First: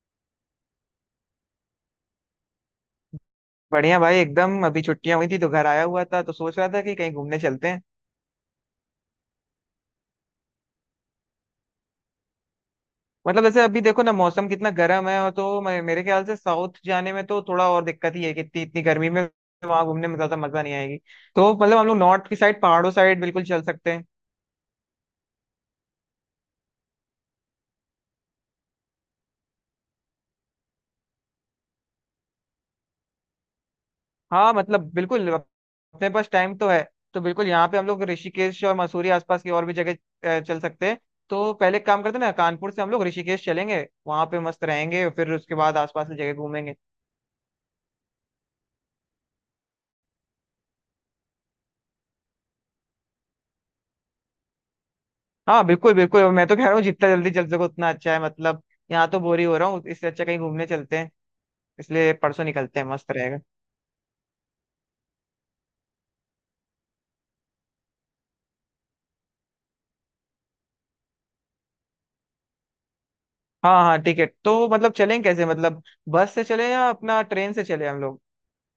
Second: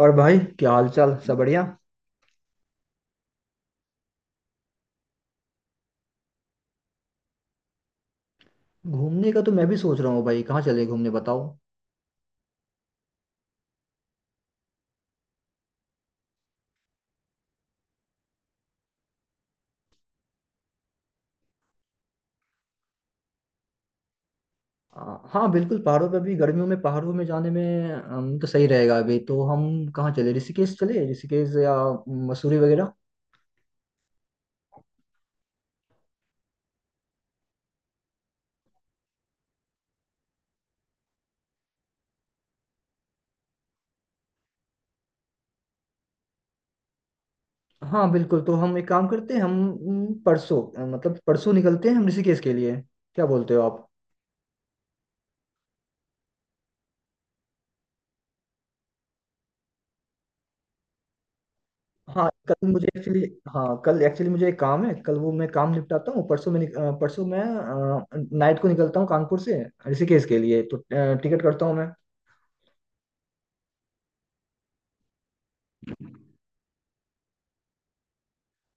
और भाई, क्या हाल चाल? सब बढ़िया। बढ़िया भाई एकदम। अभी छुट्टियां हुई थी तो घर आया हुआ था तो सोच रहा था कि कहीं घूमने चलते हैं। घूमने का तो मैं भी सोच रहा हूँ भाई। कहाँ चले घूमने बताओ। मतलब जैसे अभी देखो ना, मौसम कितना गर्म है, और तो मेरे ख्याल से साउथ जाने में तो थोड़ा और दिक्कत ही है कि इतनी इतनी गर्मी में वहां घूमने में ज्यादा मजा नहीं आएगी। तो मतलब हम लोग नॉर्थ की साइड, पहाड़ों साइड बिल्कुल चल सकते हैं। हाँ बिल्कुल, पहाड़ों पे भी गर्मियों में पहाड़ों में जाने में तो सही रहेगा। अभी तो हम कहाँ चले? ऋषिकेश चले, ऋषिकेश या मसूरी वगैरह। हाँ मतलब बिल्कुल। अपने पास टाइम तो है। तो बिल्कुल यहाँ पे हम लोग ऋषिकेश और मसूरी आसपास की और भी जगह चल सकते हैं। तो पहले एक काम करते हैं ना, कानपुर से हम लोग ऋषिकेश चलेंगे, वहां पे मस्त रहेंगे, फिर उसके बाद आसपास की जगह घूमेंगे। हाँ बिल्कुल। तो हम एक काम करते हैं, हम मतलब परसों निकलते हैं हम ऋषिकेश के लिए। क्या बोलते हो आप? हाँ बिल्कुल बिल्कुल। और मैं तो कह रहा हूँ जितना जल्दी चल सको उतना अच्छा है, मतलब यहाँ तो बोर ही हो रहा हूँ, इससे अच्छा कहीं घूमने चलते हैं। इसलिए हाँ परसों कल निकलते मुझे हैं, मस्त एक्चुअली रहेगा। हाँ कल एक्चुअली मुझे एक काम है, कल वो मैं काम निपटाता हूँ। परसों मैं परसों मैं नाइट को निकलता हूँ कानपुर से ऋषिकेश के लिए। तो टिकट करता हूँ मैं। हाँ हाँ ठीक है। तो मतलब चलें कैसे? मतलब बस से चले या अपना ट्रेन से चले हम लोग?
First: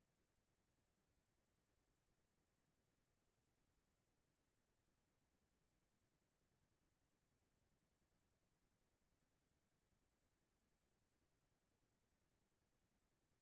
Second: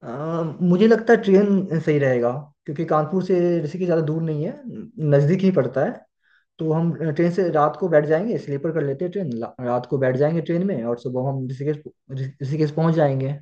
अ, मुझे लगता है ट्रेन सही रहेगा, क्योंकि कानपुर से ऋषिकेश ज़्यादा दूर नहीं है, नज़दीक ही पड़ता है। तो हम ट्रेन से रात को बैठ जाएंगे, स्लीपर कर लेते हैं। ट्रेन रात को बैठ जाएंगे ट्रेन में और सुबह हम ऋषिकेश ऋषिकेश पहुंच जाएंगे।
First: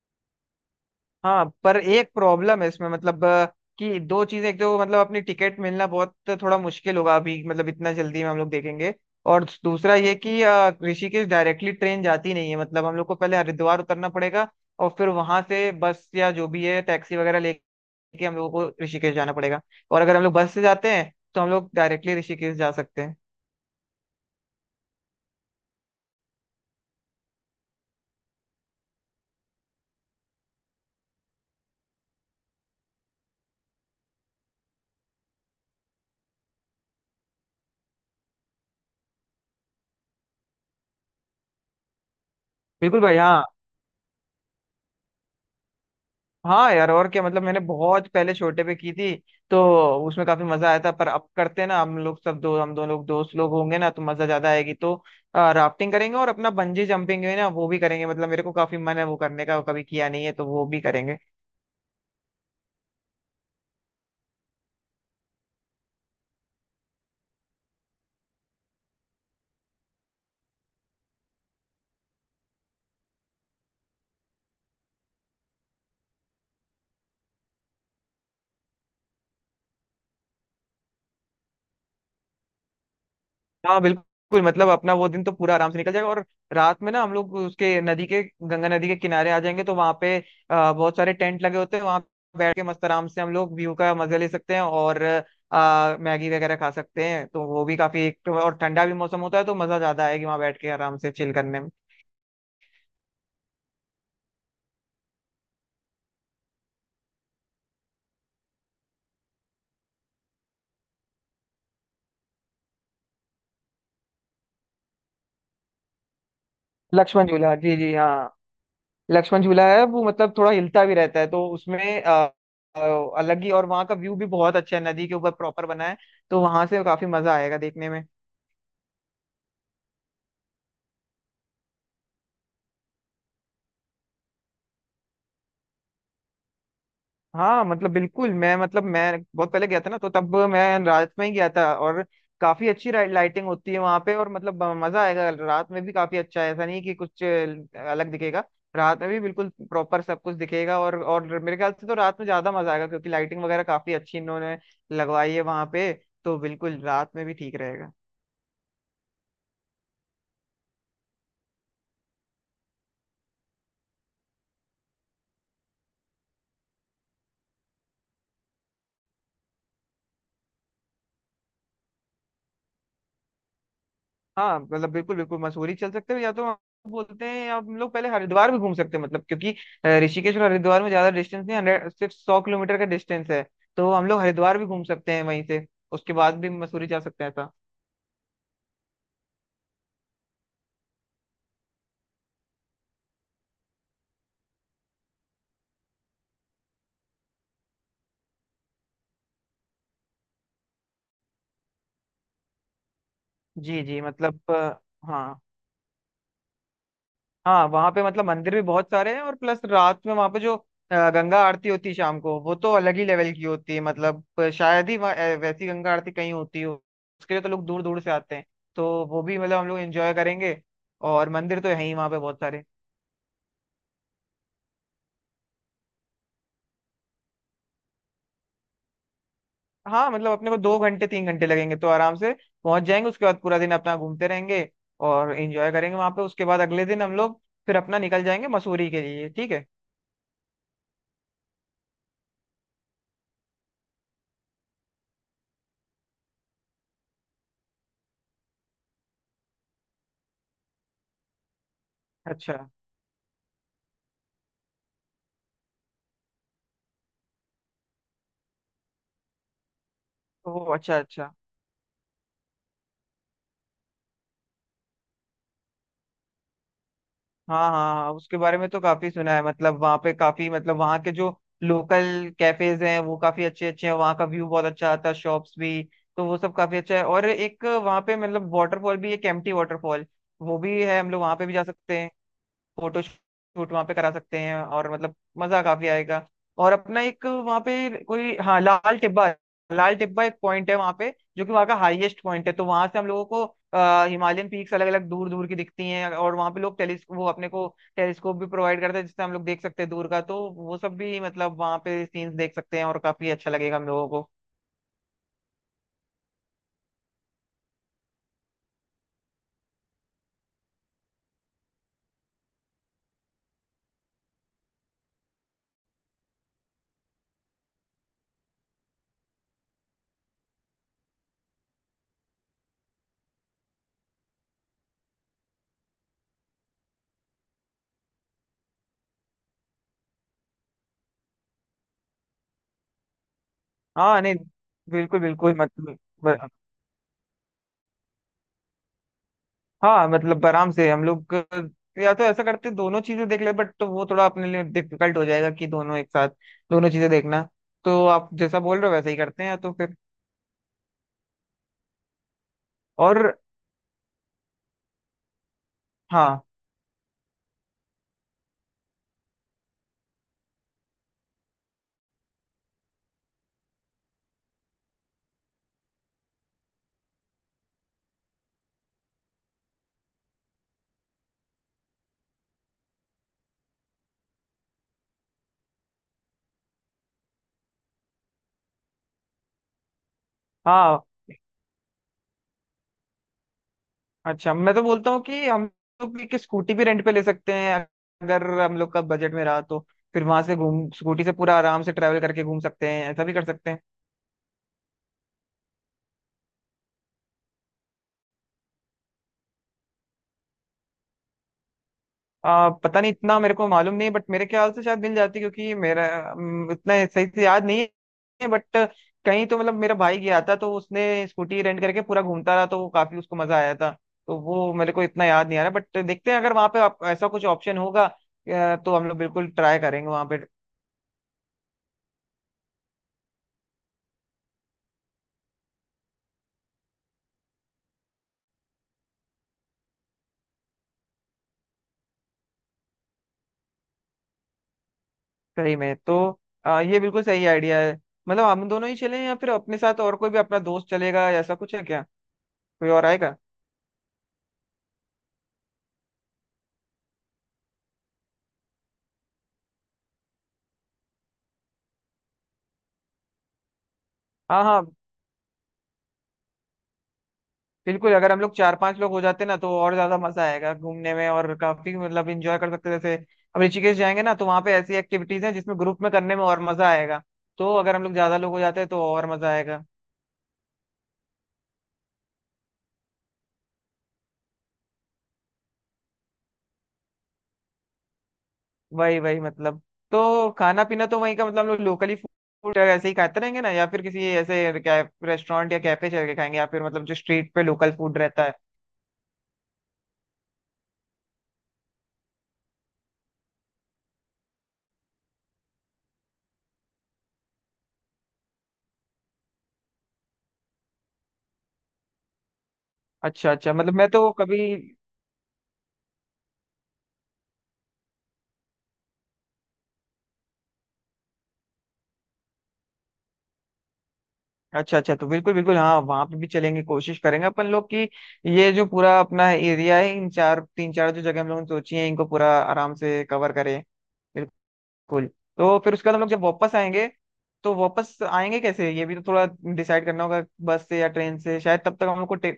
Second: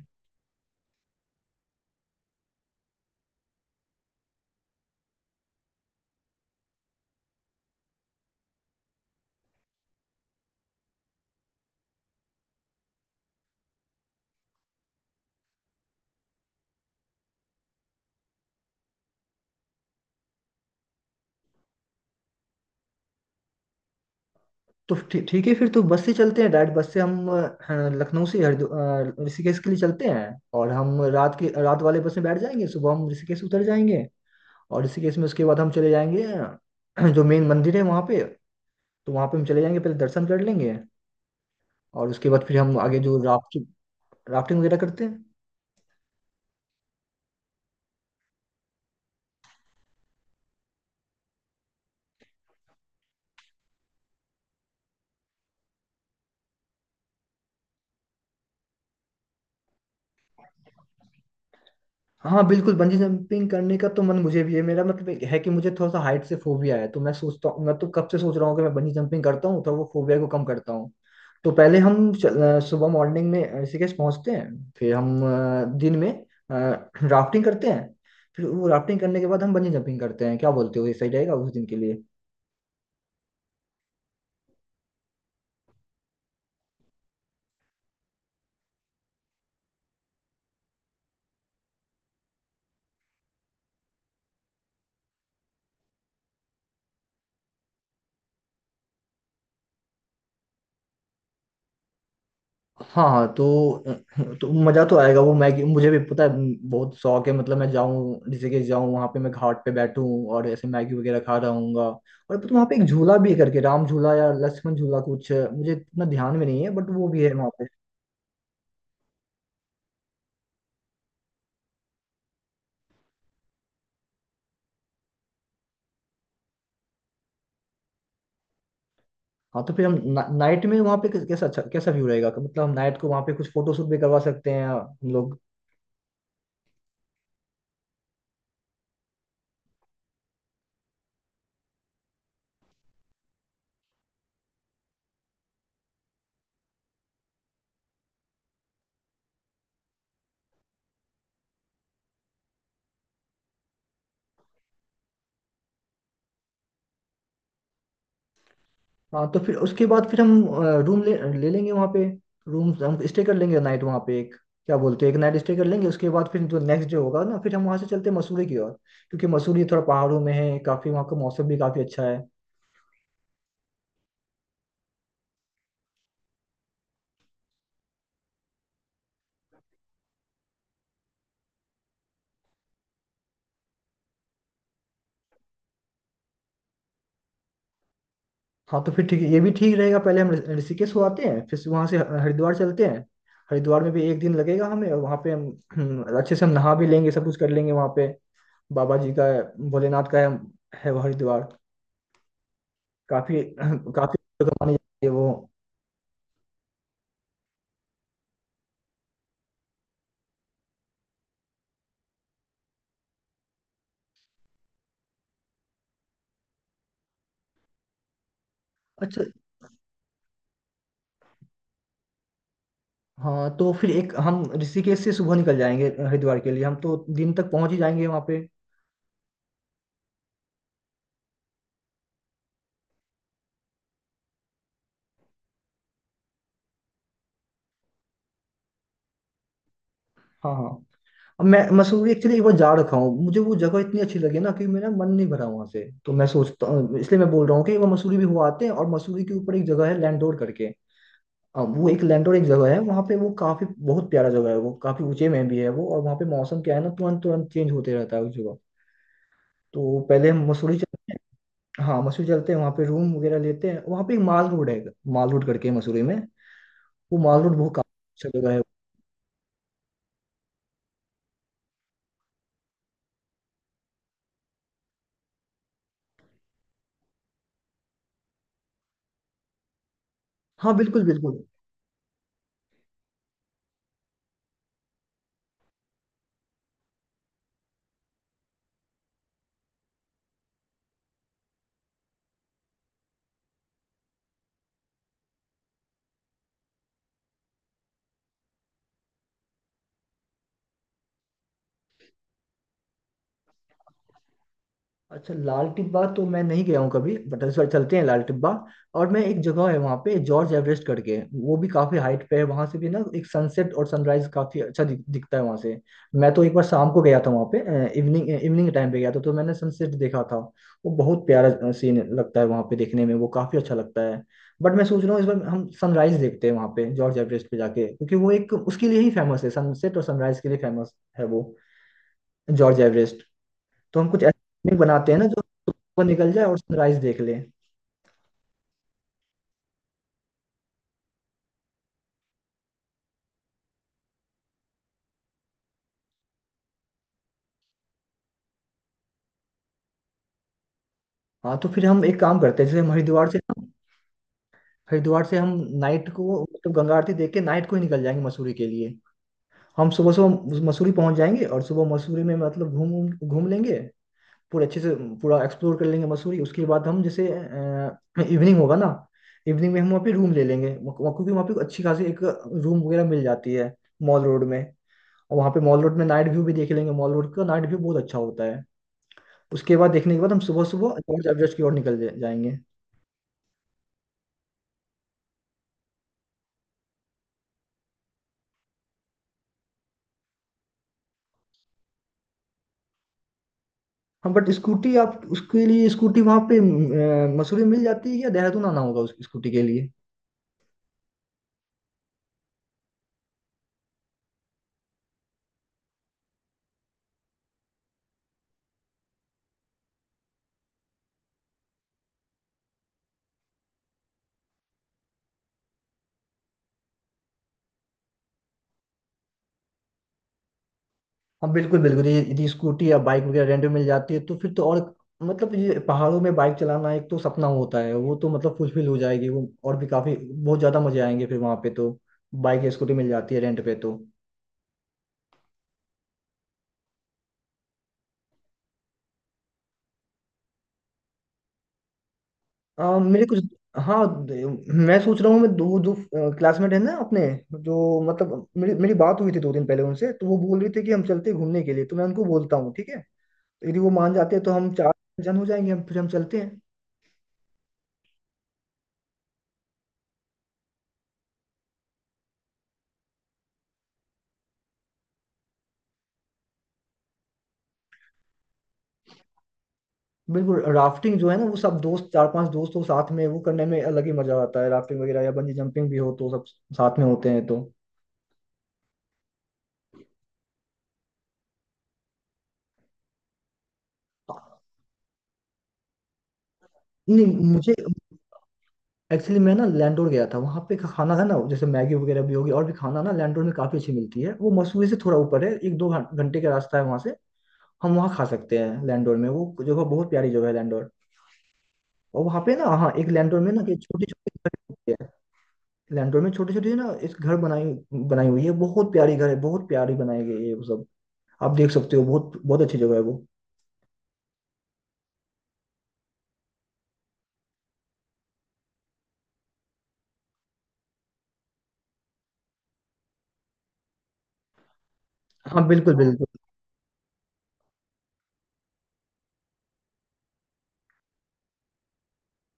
हाँ पर एक प्रॉब्लम है इसमें, मतलब कि दो चीजें। एक तो मतलब अपनी टिकट मिलना बहुत थोड़ा मुश्किल होगा अभी, मतलब इतना जल्दी में हम लोग देखेंगे। और दूसरा ये कि ऋषिकेश डायरेक्टली ट्रेन जाती नहीं है। मतलब हम लोग को पहले हरिद्वार उतरना पड़ेगा और फिर वहां से बस या जो भी है टैक्सी वगैरह ले, कि हम लोगों को ऋषिकेश जाना पड़ेगा। और अगर हम लोग बस से जाते हैं तो हम लोग डायरेक्टली ऋषिकेश जा सकते हैं। तो ठीक है, फिर तो बस से चलते हैं। डायरेक्ट बस से हम लखनऊ से ऋषिकेश के लिए चलते हैं। और हम रात के, रात वाले बस में बैठ जाएंगे, सुबह हम ऋषिकेश उतर जाएंगे। और ऋषिकेश में उसके बाद हम चले जाएंगे जो मेन मंदिर है वहाँ पे, तो वहाँ पे हम चले जाएंगे, पहले दर्शन कर लेंगे। और उसके बाद फिर हम आगे बिल्कुल भाई, जो हाँ। राफ्टिंग राफ्टिंग वगैरह करते हैं। हाँ यार, और क्या। मतलब मैंने बहुत पहले छोटे पे की थी तो उसमें काफी मजा आया था, पर अब करते हैं ना, हम लोग सब, दो हम दोनों लोग, दोस्त लोग होंगे ना तो मजा ज्यादा आएगी। तो राफ्टिंग करेंगे और अपना बंजी जंपिंग है ना वो भी करेंगे। मतलब मेरे को काफी मन है वो करने का, वो कभी किया नहीं है तो वो भी करेंगे। हाँ बिल्कुल, बंजी जंपिंग करने का तो मन मुझे भी है। मेरा मतलब ये है कि मुझे थोड़ा सा हाइट से फोबिया है, तो मैं सोचता हूँ, मैं तो कब से सोच रहा हूँ कि मैं बंजी जंपिंग करता हूँ तो वो फोबिया को कम करता हूँ। तो पहले हम सुबह मॉर्निंग में ऋषिकेश पहुंचते हैं, फिर हम दिन में राफ्टिंग करते हैं। फिर वो राफ्टिंग करने के बाद हम बंजी जंपिंग करते हैं। क्या बोलते हो, ये सही रहेगा उस दिन के लिए? हाँ बिल्कुल। मतलब अपना वो दिन तो पूरा आराम से निकल जाएगा, और रात में ना हम लोग उसके नदी के, गंगा नदी के किनारे आ जाएंगे। तो वहाँ पे बहुत सारे टेंट लगे होते हैं वहाँ, बैठ के मस्त आराम से हम लोग व्यू का मजा ले सकते हैं, और मैगी वगैरह खा सकते हैं। तो वो भी काफी, एक तो और ठंडा भी मौसम होता है तो मजा ज्यादा आएगी वहाँ बैठ के आराम से चिल करने में। हाँ हाँ, तो मजा तो आएगा। वो मैगी मुझे भी पता है, बहुत शौक है। मतलब मैं जाऊँ, जैसे कि जाऊँ वहाँ पे, मैं घाट पे बैठूँ और ऐसे मैगी वगैरह खा रहा हूँगा। और पता, वहाँ पे एक झूला भी है करके, राम झूला या लक्ष्मण झूला, कुछ मुझे इतना ध्यान में नहीं है, बट वो भी लक्ष्मण है वहाँ झूला, पे। जी जी हाँ। लक्ष्मण झूला है वो, मतलब थोड़ा हिलता भी रहता है, तो उसमें अ, अलग ही। और वहाँ का व्यू भी बहुत अच्छा है, नदी के ऊपर प्रॉपर बना है। तो वहां से काफी मजा आएगा देखने में। हाँ तो फिर हम ना, नाइट में वहाँ पे कैसा अच्छा, कैसा व्यू रहेगा। मतलब हम नाइट को वहाँ पे कुछ फोटो शूट भी करवा सकते हैं हम लोग। हाँ मतलब बिल्कुल। मैं मतलब मैं बहुत पहले गया था ना, तो तब मैं रात में ही गया था, और काफी अच्छी लाइटिंग होती है वहां पे। और मतलब मजा आएगा रात में भी, काफी अच्छा है। ऐसा नहीं कि कुछ अलग दिखेगा, रात में भी बिल्कुल प्रॉपर सब कुछ दिखेगा। और मेरे ख्याल से तो रात में ज्यादा मजा आएगा, क्योंकि लाइटिंग वगैरह काफी अच्छी इन्होंने लगवाई है वहां पे। तो बिल्कुल रात में भी ठीक रहेगा। हाँ तो फिर उसके बाद फिर हम रूम ले ले लेंगे वहाँ पे, रूम हम स्टे कर लेंगे नाइट वहाँ पे, एक क्या बोलते हैं, एक नाइट स्टे कर लेंगे। उसके बाद फिर जो नेक्स्ट डे होगा ना, फिर हम वहाँ से चलते हैं मसूरी की ओर, क्योंकि मसूरी थोड़ा पहाड़ों में है, काफ़ी वहाँ का मौसम भी काफ़ी अच्छा है। हाँ मतलब बिल्कुल बिल्कुल। मसूरी चल सकते हो, या तो हम बोलते हैं, या हम लोग पहले हरिद्वार भी घूम सकते हैं। मतलब क्योंकि ऋषिकेश और हरिद्वार में ज्यादा डिस्टेंस नहीं। 100, सिर्फ 100 किलोमीटर का डिस्टेंस है। तो हम लोग हरिद्वार भी घूम सकते हैं वहीं से, उसके बाद भी मसूरी जा सकते हैं ऐसा। हाँ तो फिर ठीक है, ये भी ठीक रहेगा। पहले हम ऋषिकेश हो आते हैं, फिर वहाँ से हरिद्वार चलते हैं। हरिद्वार में भी एक दिन लगेगा हमें, और वहाँ पे हम अच्छे से हम नहा भी लेंगे, सब कुछ कर लेंगे वहाँ पे। बाबा जी का, भोलेनाथ का है वो हरिद्वार, काफ़ी जी जी काफ़ी मतलब जगह मानी जाती है वो। हाँ। हाँ वहां पे मतलब मंदिर भी बहुत सारे हैं, और प्लस रात में वहां पे जो गंगा आरती होती है शाम को, वो तो अलग ही लेवल की होती है। मतलब शायद ही वहाँ वैसी गंगा आरती कहीं होती हो। उसके लिए तो लोग दूर दूर से आते हैं। तो अच्छा। वो भी मतलब हम लोग एंजॉय करेंगे, और मंदिर तो है ही वहां पे बहुत सारे। हाँ तो फिर एक, हम ऋषिकेश से सुबह निकल जाएंगे हरिद्वार के लिए, हम तो दिन तक पहुंच ही जाएंगे वहाँ पे। हाँ मतलब अपने को 2 घंटे 3 घंटे लगेंगे, तो आराम से पहुंच जाएंगे। उसके बाद पूरा दिन अपना घूमते रहेंगे और एंजॉय करेंगे वहां पे। उसके बाद अगले दिन हम लोग फिर अपना निकल जाएंगे मसूरी के लिए, ठीक है। हाँ हाँ। अब मैं मसूरी एक्चुअली एक बार जा रखा हूँ, मुझे वो जगह इतनी अच्छी लगी ना कि मेरा मन नहीं भरा वहाँ से। तो मैं सोचता हूँ, इसलिए मैं बोल रहा हूँ कि एक बार मसूरी भी हुआ आते हैं, और मसूरी के ऊपर एक जगह है लैंडोर करके। अब वो एक लैंडोर एक अच्छा। जगह है वहाँ पे, वो काफी बहुत प्यारा जगह है वो, काफी ऊंचे में भी है वो। और वहाँ पे मौसम क्या है ना, तुरंत तुरंत चेंज होते रहता है उस जगह। तो पहले हम ओ मसूरी अच्छा चलते अच्छा। हैं। हाँ मसूरी चलते हैं, वहाँ पे रूम वगैरह लेते हैं। वहाँ पे एक माल रोड है, माल रोड करके है मसूरी में। वो माल रोड हाँ बहुत हाँ हाँ, काफी उसके अच्छा जगह बारे है। में तो काफी सुना है। मतलब वहाँ पे काफी, मतलब वहाँ के जो लोकल कैफेज हैं वो काफी अच्छे अच्छे हैं, वहाँ का व्यू बहुत अच्छा आता है, शॉप्स भी। तो वो सब काफी अच्छा है। और एक वहाँ पे मतलब वाटरफॉल भी, एक एम्प्टी वाटरफॉल वो हाँ भी है, बिल्कुल हम लोग वहाँ बिल्कुल। पे भी जा सकते हैं। फोटो शूट वहाँ पे करा सकते हैं, और मतलब मजा काफी आएगा। और अपना एक वहाँ पे कोई, हाँ, लाल टिब्बा। लाल टिब्बा एक पॉइंट है वहाँ पे, जो कि वहाँ का हाईएस्ट पॉइंट है। तो वहां से हम लोगों को हिमालयन पीक्स अलग अलग दूर दूर की दिखती हैं। और वहाँ पे लोग टेलीस्क वो अपने को टेलीस्कोप भी प्रोवाइड करते हैं, जिससे हम लोग देख सकते हैं दूर का। तो वो सब भी मतलब वहाँ पे सीन्स देख सकते हैं, और काफी अच्छा लगेगा हम लोगों को। अच्छा, लाल टिब्बा तो मैं नहीं गया हूँ कभी, बट इस बार चलते हैं लाल टिब्बा। और मैं, एक जगह है वहाँ पे जॉर्ज एवरेस्ट करके, वो भी काफी हाइट पे है। वहां से भी ना एक सनसेट और सनराइज काफी अच्छा दिखता है वहां से। मैं तो एक बार शाम को गया था वहाँ पे, इवनिंग, इवनिंग के टाइम पे गया था, तो मैंने सनसेट देखा था। वो बहुत प्यारा सीन लगता है वहाँ पे देखने में, वो काफी अच्छा लगता है। बट मैं सोच रहा हूँ इस बार हम सनराइज देखते हैं वहाँ पे जॉर्ज एवरेस्ट पे जाके, क्योंकि वो एक उसके लिए ही फेमस है, सनसेट और सनराइज के लिए फेमस है वो, जॉर्ज एवरेस्ट। तो हम हाँ कुछ ऐसा नहीं। picnic बनाते हैं बिल्कुल ना, जो बिल्कुल मतलब। सुबह निकल जाए और सनराइज देख ले। हाँ मतलब आराम से हम लोग, या तो ऐसा करते दोनों चीजें देख ले, बट तो वो थोड़ा अपने लिए डिफिकल्ट हो जाएगा कि दोनों एक साथ दोनों चीजें देखना। तो आप जैसा बोल रहे हो वैसा ही करते हैं तो फिर। हाँ तो फिर हम एक काम करते हैं, जैसे हम और हरिद्वार से ना, हरिद्वार से हम नाइट हाँ को मतलब गंगा आरती देख के नाइट को ही निकल जाएंगे मसूरी के लिए। हम सुबह सुबह मसूरी पहुंच जाएंगे, और सुबह मसूरी में मतलब घूम घूम घूम लेंगे पूरे अच्छे से, पूरा एक्सप्लोर कर लेंगे मसूरी। उसके बाद हम जैसे इवनिंग होगा ना, इवनिंग में हम वहाँ पे रूम ले लेंगे वहाँ- वहाँ- क्योंकि वहाँ पे अच्छी खासी एक रूम वगैरह मिल जाती है मॉल रोड में। और वहाँ पे मॉल रोड में नाइट व्यू भी देख लेंगे, मॉल रोड का नाइट व्यू बहुत अच्छा होता है। उसके बाद, देखने के बाद हम सुबह सुबह हाँ। लॉर्ड एवरेस्ट की ओर निकल जाएंगे। अच्छा मैं तो बोलता हूँ कि हम लोग एक स्कूटी भी रेंट पे ले सकते हैं, अगर हम लोग का बजट में रहा तो। फिर वहां से घूम स्कूटी से पूरा आराम से ट्रैवल करके घूम सकते हैं, ऐसा भी कर सकते हैं। हम, बट स्कूटी आप, उसके लिए स्कूटी वहां पे मसूरी में मिल जाती है या देहरादून आना होगा उस स्कूटी के लिए? पता नहीं, इतना मेरे को मालूम नहीं, बट मेरे ख्याल से शायद मिल जाती, क्योंकि मेरा उतना सही से याद नहीं है, बट कहीं तो मतलब मेरा भाई गया था, तो उसने स्कूटी रेंट करके पूरा घूमता रहा, तो वो काफी उसको मजा आया था। तो वो मेरे को इतना याद नहीं आ रहा, बट देखते हैं अगर वहाँ पे आप, ऐसा कुछ ऑप्शन होगा तो हम लोग बिल्कुल ट्राई करेंगे वहाँ पे। हम बिल्कुल बिल्कुल, यदि स्कूटी या बाइक वगैरह रेंट में मिल जाती है तो फिर तो और, मतलब ये पहाड़ों में बाइक चलाना एक तो सपना होता है, वो तो मतलब फुलफिल हो जाएगी वो। और भी काफी बहुत ज्यादा मजे आएंगे फिर वहां पे, तो बाइक या स्कूटी मिल जाती है रेंट पे तो। सही में तो ये बिल्कुल सही आइडिया है। मतलब हम दोनों ही चलें, या फिर अपने साथ और कोई भी अपना दोस्त चलेगा, या ऐसा कुछ है क्या? कोई और मेरे आएगा? कुछ, हाँ, द- मैं सोच रहा हूँ, मैं दो दो क्लासमेट है ना अपने, जो मतलब मेरी मेरी बात हुई थी 2 दिन पहले उनसे, तो वो बोल रहे थे कि हम चलते हैं घूमने के लिए, तो मैं उनको बोलता हूँ ठीक है। तो यदि वो मान जाते हैं तो हाँ हम हाँ 4 जन हो जाएंगे, हम फिर हम चलते हैं। बिल्कुल, अगर हम लोग चार पांच लोग हो जाते ना तो और ज्यादा मजा आएगा घूमने में, और काफी मतलब एंजॉय कर सकते हैं। जैसे अब ऋषिकेश जाएंगे ना तो वहाँ पे ऐसी एक्टिविटीज हैं जिसमें ग्रुप में करने में और मजा आएगा। तो अगर हम लोग ज्यादा लोग हो जाते हैं तो और मजा आएगा। बिल्कुल, राफ्टिंग जो है ना, वो सब दोस्त, 4-5 दोस्त हो साथ में, वो करने में अलग ही मजा आता है। राफ्टिंग वगैरह या बंजी जंपिंग भी हो तो सब साथ में होते हैं तो। वही वही मतलब। तो खाना पीना तो वहीं का, मतलब हम लोग लोकली फूड ऐसे ही खाते रहेंगे ना, या फिर किसी ऐसे क्या रेस्टोरेंट या कैफे चल के खाएंगे, या फिर मतलब जो नहीं, स्ट्रीट पे मुझे लोकल फूड रहता है। एक्चुअली, मैं ना लैंडोर गया था, वहां पे का खाना है ना, जैसे मैगी वगैरह भी होगी, और भी खाना ना लैंडोर में काफी अच्छी मिलती है। वो मसूरी से थोड़ा ऊपर है, एक दो घंटे का रास्ता है वहां से। हम वहाँ खा सकते हैं लैंडोर में, वो जगह बहुत प्यारी जगह है लैंडोर। और वहाँ पे ना, हाँ, एक लैंडोर में अच्छा ना, अच्छा, ये मतलब छोटी मैं तो कभी। छोटी है। लैंडोर में छोटी छोटी ना, एक घर बनाई, बनाई हुई है, बहुत प्यारी घर है, बहुत प्यारी बनाई गई है वो सब। आप देख सकते हो, बहुत बहुत अच्छी जगह है वो। अच्छा अच्छा, तो बिल्कुल बिल्कुल हाँ वहां पे भी चलेंगे। कोशिश करेंगे अपन लोग कि ये जो पूरा अपना एरिया है, इन चार तीन चार जो जगह हम लोगों ने सोची है, इनको पूरा आराम से कवर करें। बिल्कुल। हाँ तो फिर बिल्कुल उसके बाद हम बिल्कुल। लोग जब वापस आएंगे तो वापस आएंगे कैसे, ये भी तो थोड़ा डिसाइड करना होगा, बस से या ट्रेन से। शायद तब तक हम लोग को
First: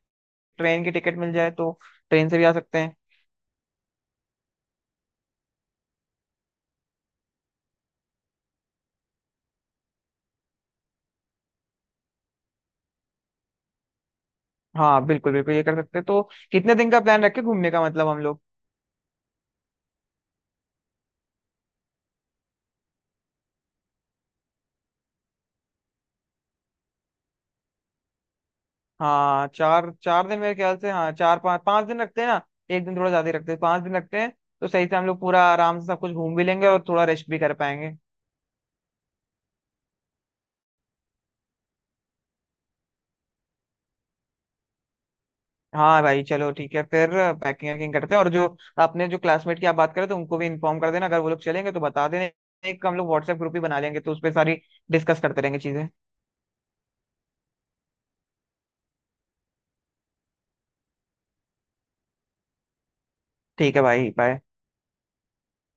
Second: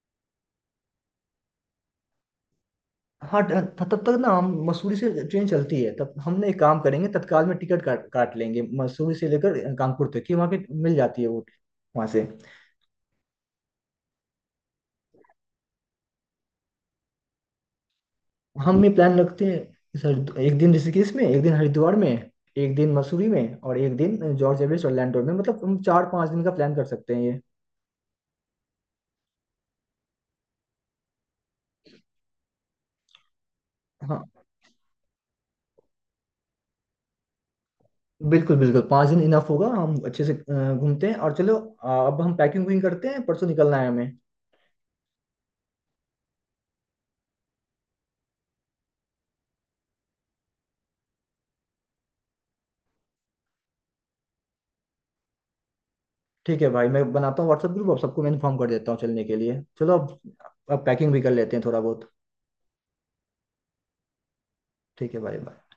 ट्रेन की टिकट मिल जाए तो ट्रेन से भी आ सकते हैं। हाँ तब तक ना, हम मसूरी से ट्रेन चलती है तब, हमने एक काम करेंगे, तत्काल में टिकट काट काट लेंगे मसूरी से लेकर कानपुर तक की। वहाँ पे मिल जाती है वो, वहाँ से। हाँ बिल्कुल बिल्कुल, ये कर सकते हैं। तो कितने दिन का प्लान रखे घूमने का, मतलब हम लोग? हम ये प्लान रखते हैं सर, एक दिन ऋषिकेश में, एक दिन हरिद्वार में, एक दिन मसूरी में, और एक दिन जॉर्ज एवरेस्ट ऑरलैंडो में। मतलब हम 4-5 दिन का प्लान कर सकते हैं ये। हाँ चार चार दिन मेरे ख्याल से, हाँ चार पाँच पाँच दिन रखते हैं ना, एक दिन थोड़ा ज्यादा ही रखते हैं, 5 दिन रखते हैं। हाँ तो सही से हम लोग पूरा आराम से सब कुछ घूम भी लेंगे, और थोड़ा रेस्ट भी कर पाएंगे। बिल्कुल बिल्कुल, 5 दिन इनफ होगा, हम अच्छे से घूमते हैं। और चलो अब हम पैकिंग वैकिंग करते हैं, परसों निकलना है हमें। हाँ भाई चलो ठीक है फिर, पैकिंग वैकिंग करते हैं। और जो अपने जो क्लासमेट की आप बात करें तो उनको भी इन्फॉर्म कर देना, अगर वो लोग चलेंगे तो बता देना। एक हम लोग व्हाट्सएप ग्रुप ही बना लेंगे तो उस पर सारी डिस्कस करते रहेंगे चीजें। ठीक है भाई, मैं बनाता हूँ व्हाट्सएप ग्रुप, अब सबको मैं इन्फॉर्म कर देता हूँ चलने के लिए। चलो अब पैकिंग भी कर लेते हैं थोड़ा बहुत। ठीक है भाई, बाय। ठीक है भाई बाय।